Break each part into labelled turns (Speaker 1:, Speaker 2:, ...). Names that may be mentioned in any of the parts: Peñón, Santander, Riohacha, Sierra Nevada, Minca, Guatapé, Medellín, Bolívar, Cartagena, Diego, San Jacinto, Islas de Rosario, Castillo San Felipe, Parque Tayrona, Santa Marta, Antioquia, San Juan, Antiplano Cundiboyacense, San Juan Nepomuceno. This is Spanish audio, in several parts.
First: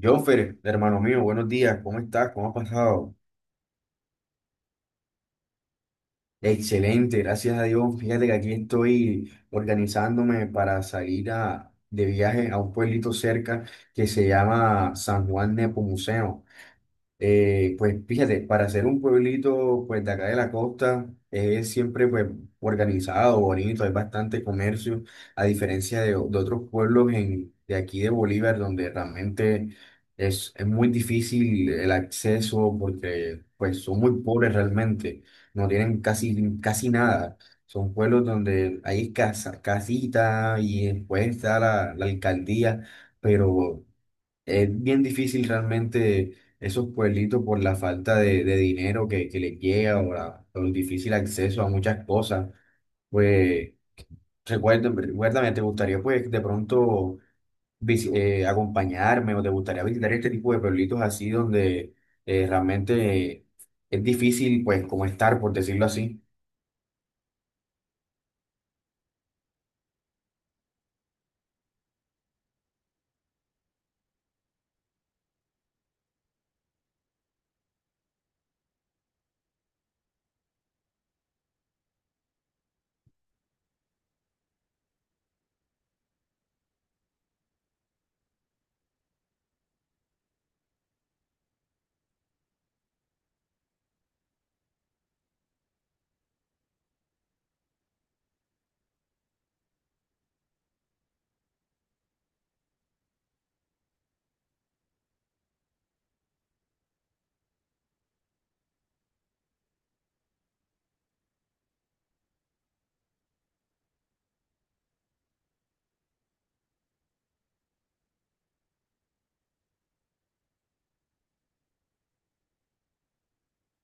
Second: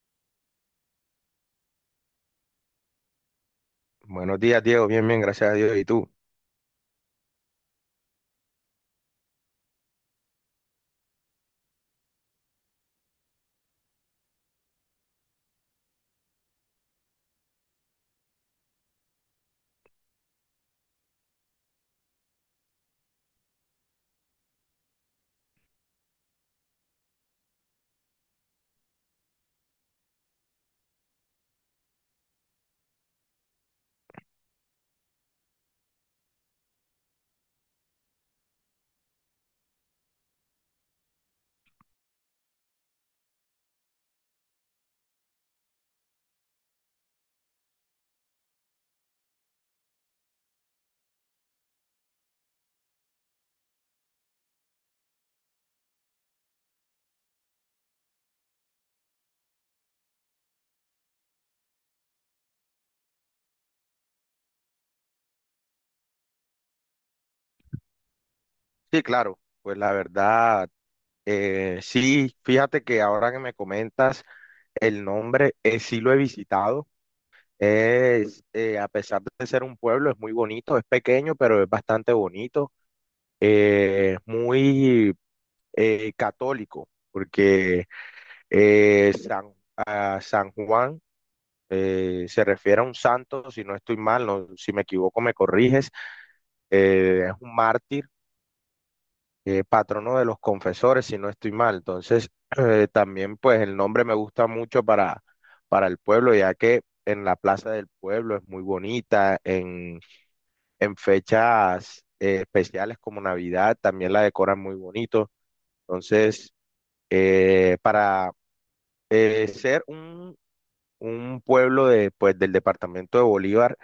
Speaker 1: Jonfer, hermano mío, buenos días, ¿cómo estás? ¿Cómo ha pasado?
Speaker 2: Buenos días, Diego. Bien, gracias a Dios. ¿Y tú?
Speaker 1: Excelente, gracias a Dios. Fíjate que aquí estoy organizándome para salir de viaje a un pueblito cerca que se llama San Juan Nepomuceno. Pues fíjate, para ser un pueblito pues de acá de la costa es siempre pues organizado, bonito, hay bastante comercio, a diferencia de otros pueblos de aquí de Bolívar donde realmente es muy difícil el acceso porque pues son muy pobres realmente, no tienen casi nada. Son pueblos donde hay casa, casita y después está la alcaldía, pero... Es bien difícil realmente esos pueblitos por la falta de dinero que les llega o, el difícil acceso a muchas cosas. Pues recuérdame, ¿te gustaría pues de pronto acompañarme o te gustaría visitar este tipo de pueblitos así donde realmente es difícil pues como estar, por decirlo así?
Speaker 2: Sí, claro. Pues la verdad, sí, fíjate que ahora que me comentas el nombre, sí lo he visitado. A pesar de ser un pueblo, es muy bonito, es pequeño, pero es bastante bonito. Es muy católico, porque eh, San, a San Juan se refiere a un santo, si no estoy mal, no, si me equivoco me corriges, es un mártir patrono de los confesores, si no estoy mal. Entonces, también pues el nombre me gusta mucho para el pueblo, ya que en la Plaza del Pueblo es muy bonita, en fechas especiales como Navidad también la decoran muy bonito. Entonces, eh, para eh, ser un, un pueblo de, pues, del departamento de Bolívar,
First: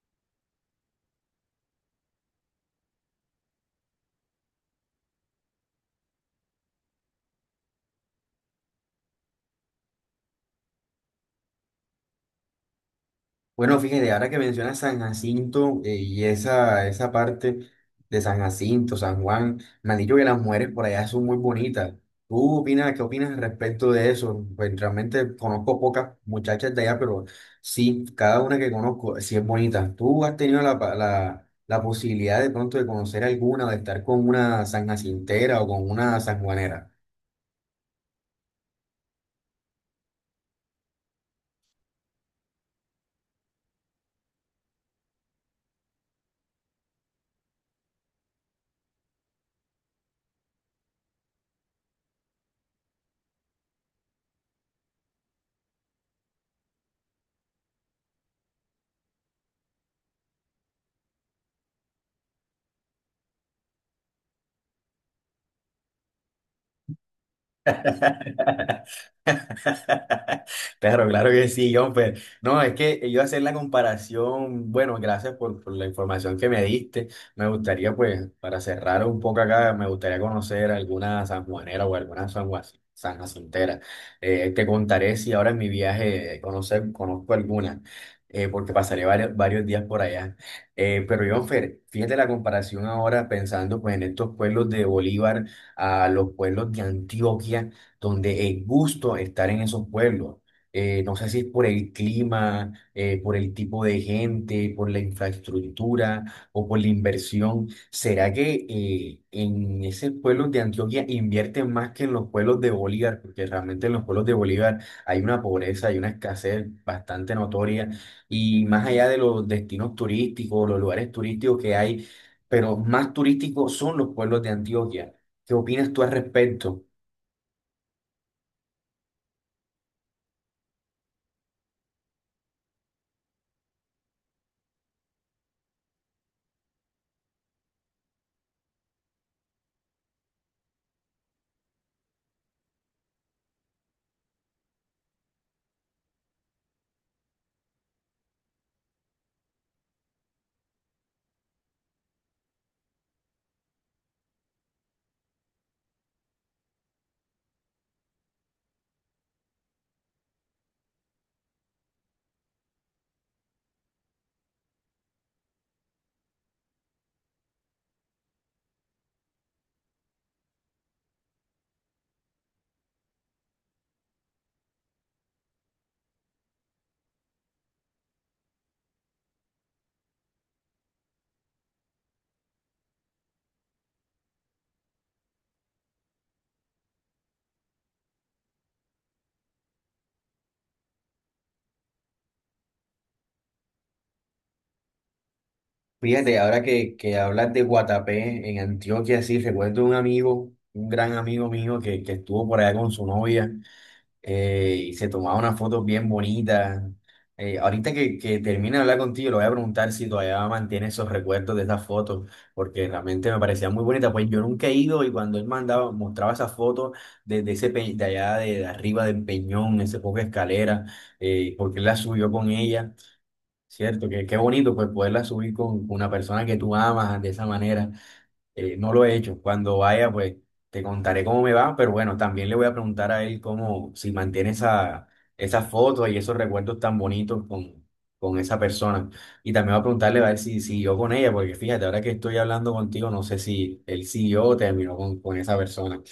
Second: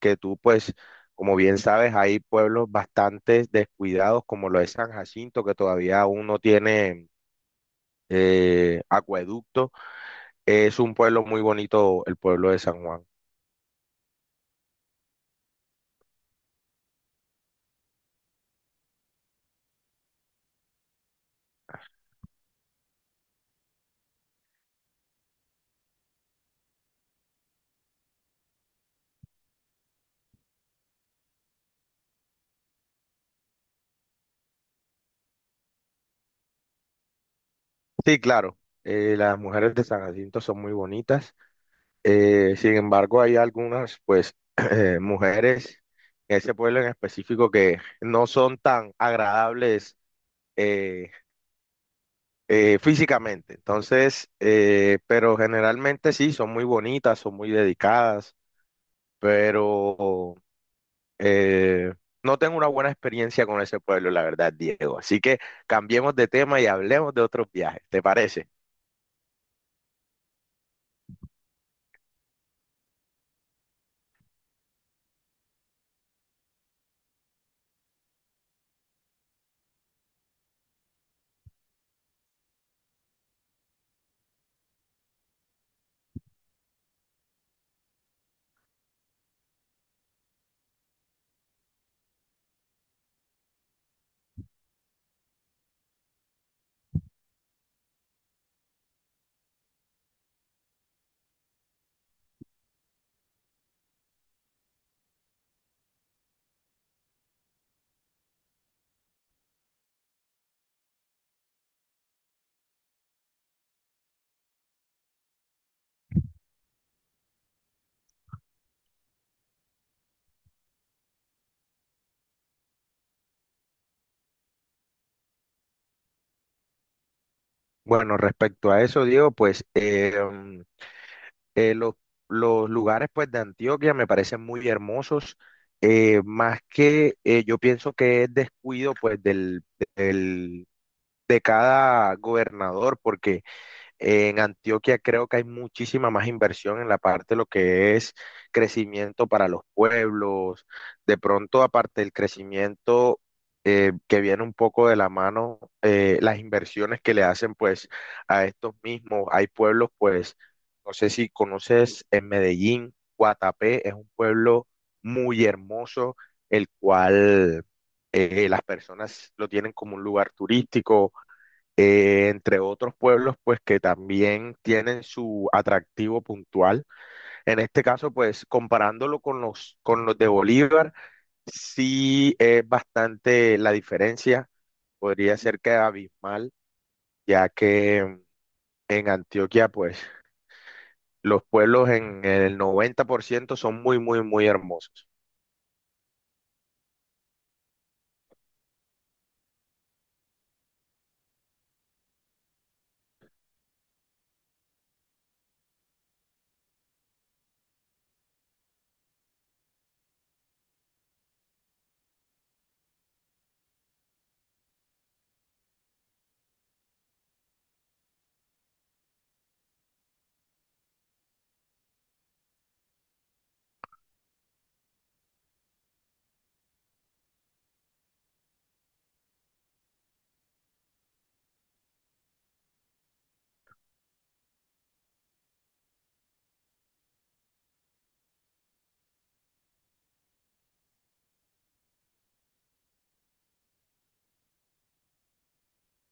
Speaker 2: que tú pues... Como bien sabes, hay pueblos bastante descuidados, como lo es San Jacinto, que todavía aún no tiene acueducto. Es un pueblo muy bonito, el pueblo de San Juan.
Speaker 1: Bueno, fíjate, ahora que mencionas San Jacinto, y esa parte de San Jacinto, San Juan, me han dicho que las mujeres por allá son muy bonitas. ¿Tú opinas, qué opinas al respecto de eso? Pues realmente conozco pocas muchachas de allá, pero sí, cada una que conozco sí es bonita. ¿Tú has tenido la posibilidad de pronto de conocer alguna, de estar con una sanjacintera o con una sanjuanera?
Speaker 2: Sí, claro, las mujeres de San Jacinto son muy bonitas. Sin embargo, hay algunas, pues, mujeres en ese pueblo en específico que no son tan agradables eh, físicamente. Entonces, pero generalmente sí, son muy bonitas, son muy dedicadas, pero Eh, no tengo una buena experiencia con ese pueblo, la verdad, Diego. Así que cambiemos de tema y hablemos de otros viajes, ¿te parece?
Speaker 1: Claro, claro que sí, John. Pues, no, es que yo hacer la comparación, bueno, gracias por la información que me diste. Me gustaría, pues, para cerrar un poco acá, me gustaría conocer alguna sanjuanera o alguna sanjacintera. Te contaré si ahora en mi viaje conozco alguna, porque pasaré varios días por allá. Pero, John, Fer, fíjate la comparación ahora pensando, pues, en estos pueblos de Bolívar a los pueblos de Antioquia donde es gusto estar en esos pueblos. No sé si es por el clima, por el tipo de gente, por la infraestructura o por la inversión. ¿Será que en esos pueblos de Antioquia invierten más que en los pueblos de Bolívar? Porque realmente en los pueblos de Bolívar hay una pobreza, hay una escasez bastante notoria. Y más allá de los destinos turísticos, los lugares turísticos que hay, pero más turísticos son los pueblos de Antioquia. ¿Qué opinas tú al respecto?
Speaker 2: Bueno, respecto a eso, Diego, pues eh, los, los lugares pues, de Antioquia me parecen muy hermosos, más que yo pienso que es descuido pues, del- de cada gobernador, porque en Antioquia creo que hay muchísima más inversión en la parte de lo que es crecimiento para los pueblos. De pronto, aparte del crecimiento que viene un poco de la mano, las inversiones que le hacen pues a estos mismos. Hay pueblos pues, no sé si conoces en Medellín, Guatapé es un pueblo muy hermoso, el cual las personas lo tienen como un lugar turístico entre otros pueblos, pues que también tienen su atractivo puntual. En este caso, pues comparándolo con con los de Bolívar, sí es bastante la diferencia, podría ser que abismal, ya que en Antioquia, pues los pueblos en el 90% son muy, muy, muy hermosos.
Speaker 1: Fíjate, ahora que hablas de Guatapé en Antioquia, sí, recuerdo un amigo, un gran amigo mío que estuvo por allá con su novia, y se tomaba unas fotos bien bonitas. Ahorita que termine de hablar contigo, le voy a preguntar si todavía mantiene esos recuerdos de esas fotos, porque realmente me parecían muy bonitas. Pues yo nunca he ido y cuando él mostraba esas fotos desde de allá de arriba del Peñón, ese poco de escalera, porque él la subió con ella. Cierto, que qué bonito pues poderla subir con una persona que tú amas de esa manera. No lo he hecho. Cuando vaya, pues te contaré cómo me va, pero bueno, también le voy a preguntar a él cómo, si mantiene esas fotos y esos recuerdos tan bonitos con esa persona. Y también voy a preguntarle a ver si siguió con ella, porque fíjate, ahora que estoy hablando contigo, no sé si él siguió o terminó con esa persona.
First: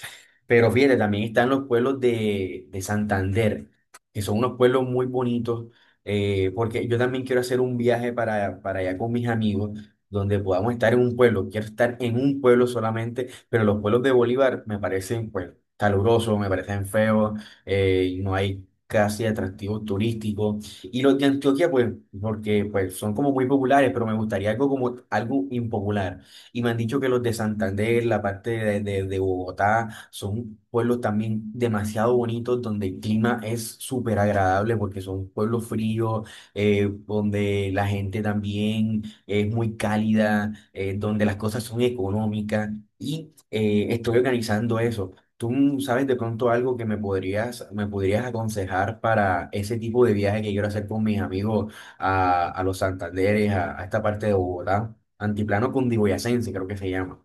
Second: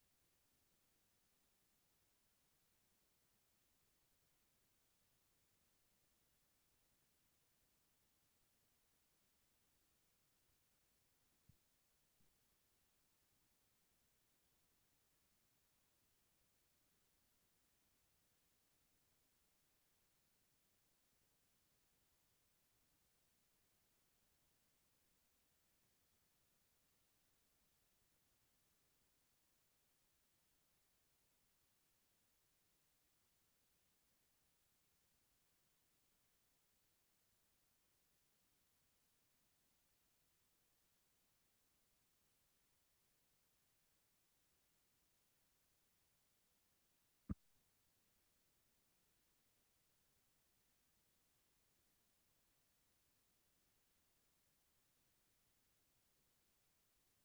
Speaker 1: Pero fíjate, también están los pueblos de Santander, que son unos pueblos muy bonitos, porque yo también quiero hacer un viaje para allá con mis amigos, donde podamos estar en un pueblo. Quiero estar en un pueblo solamente, pero los pueblos de Bolívar me parecen pues calurosos, me parecen feos, no hay casi atractivos turísticos. Y los de Antioquia, pues, porque pues son como muy populares, pero me gustaría algo como algo impopular. Y me han dicho que los de Santander, la parte de Bogotá, Argentina son pueblos también demasiado bonitos donde el clima es súper agradable porque son pueblos fríos, donde la gente también es muy cálida, donde las cosas son económicas y estoy organizando eso. ¿Tú sabes de pronto algo que me me podrías aconsejar para ese tipo de viaje que quiero hacer con mis amigos a los Santanderes, a esta parte de Bogotá? Antiplano Cundiboyacense, creo que se llama.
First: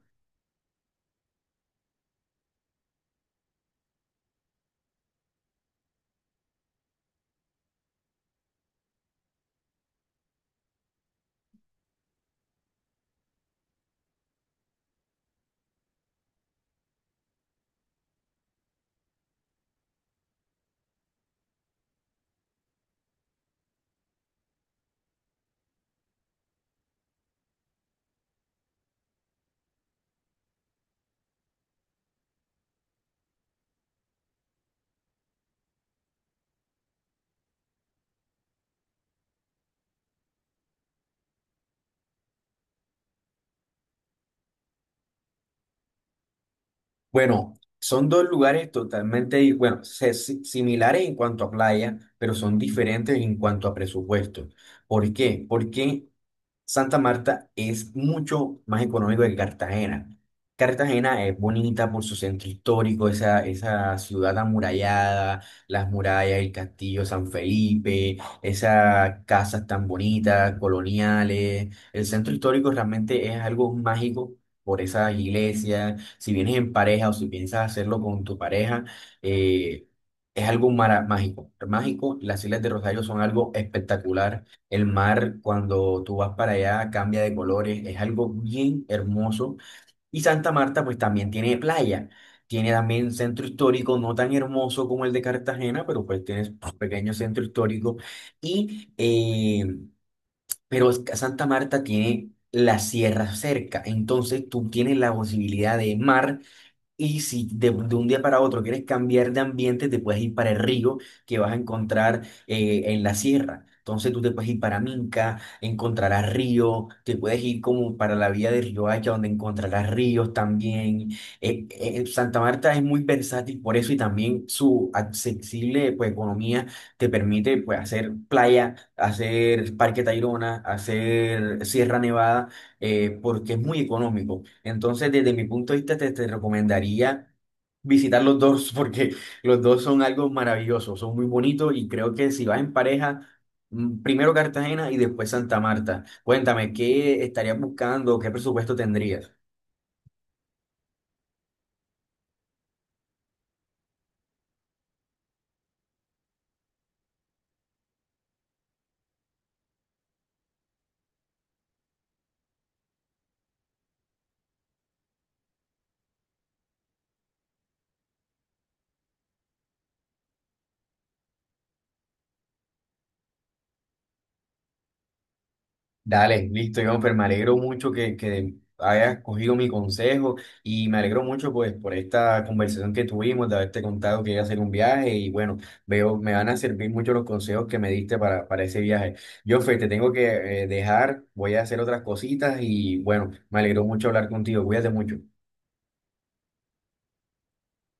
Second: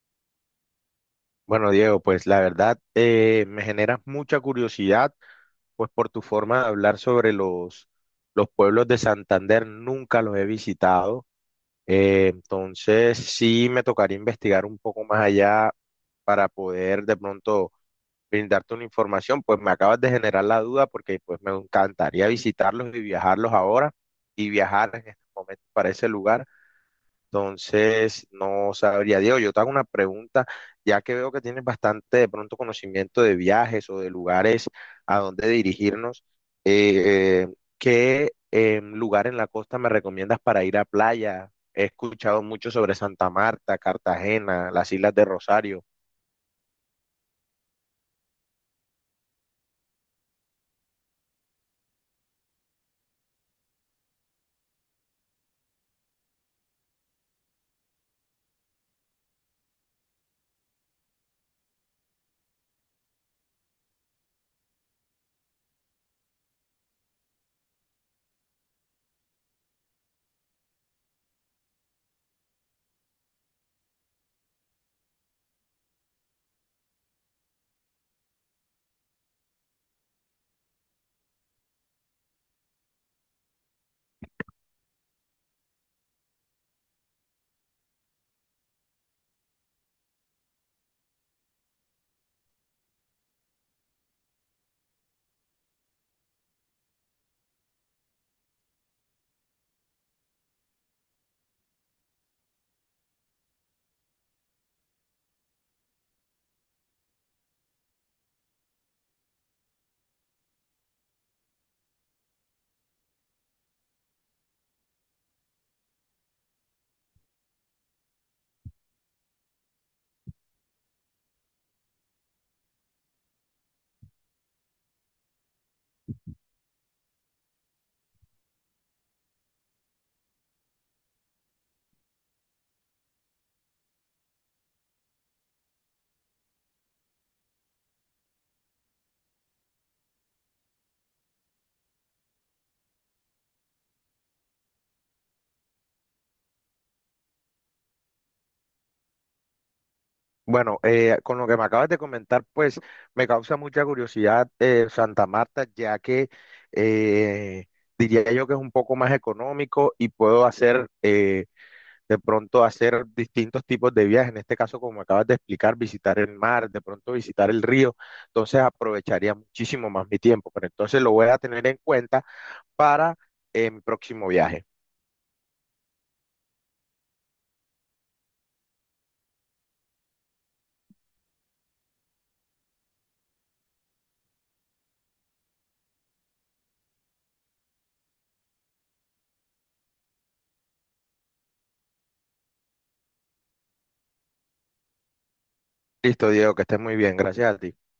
Speaker 2: Bueno, Diego, pues la verdad me generas mucha curiosidad pues por tu forma de hablar sobre los pueblos de Santander, nunca los he visitado. Entonces sí me tocaría investigar un poco más allá para poder de pronto brindarte una información. Pues me acabas de generar la duda porque pues me encantaría visitarlos y viajarlos ahora y viajar en este momento para ese lugar. Entonces, no sabría, Diego, yo te hago una pregunta, ya que veo que tienes bastante de pronto conocimiento de viajes o de lugares a donde dirigirnos, eh, eh, ¿qué lugar en la costa me recomiendas para ir a playa? He escuchado mucho sobre Santa Marta, Cartagena, las Islas de Rosario.
Speaker 1: Bueno, son dos lugares totalmente, bueno, similares en cuanto a playa, pero son diferentes en cuanto a presupuesto. ¿Por qué? Porque Santa Marta es mucho más económico que Cartagena. Cartagena es bonita por su centro histórico, esa ciudad amurallada, las murallas, el castillo San Felipe, esas casas tan bonitas, coloniales. El centro histórico realmente es algo mágico por esas iglesias. Si vienes en pareja o si piensas hacerlo con tu pareja, eh, es algo mágico. Mágico, las Islas de Rosario son algo espectacular, el mar, cuando tú vas para allá, cambia de colores, es algo bien hermoso. Y Santa Marta, pues también tiene playa, tiene también centro histórico, no tan hermoso como el de Cartagena, pero pues tienes un pequeño centro histórico. Y, eh, pero es que Santa Marta tiene la sierra cerca, entonces tú tienes la posibilidad de mar y si de un día para otro quieres cambiar de ambiente, te puedes ir para el río que vas a encontrar en la sierra. Entonces tú te puedes ir para Minca, encontrarás río, te puedes ir como para la vía de Riohacha, donde encontrarás ríos también. Eh, eh, Santa Marta es muy versátil por eso y también su accesible pues, economía te permite pues, hacer playa, hacer Parque Tayrona, hacer Sierra Nevada, porque es muy económico. Entonces, desde mi punto de vista, te recomendaría visitar los dos porque los dos son algo maravilloso, son muy bonitos y creo que si vas en pareja, primero Cartagena y después Santa Marta. Cuéntame, ¿qué estarías buscando? ¿Qué presupuesto tendrías?
Speaker 2: Bueno, con lo que me acabas de comentar, pues me causa mucha curiosidad Santa Marta, ya que... eh, diría yo que es un poco más económico y puedo hacer de pronto hacer distintos tipos de viajes, en este caso como acabas de explicar, visitar el mar, de pronto visitar el río, entonces aprovecharía muchísimo más mi tiempo, pero entonces lo voy a tener en cuenta para mi próximo viaje.
Speaker 1: Dale, listo, Jonfer, me alegro mucho que hayas cogido mi consejo y me alegro mucho pues por esta conversación que tuvimos, de haberte contado que iba a hacer un viaje y bueno, veo, me van a servir mucho los consejos que me diste para ese viaje. Jonfer, te tengo que dejar, voy a hacer otras cositas y bueno, me alegró mucho hablar contigo, cuídate mucho.
Speaker 2: Listo, Diego, que estés muy bien, gracias a ti.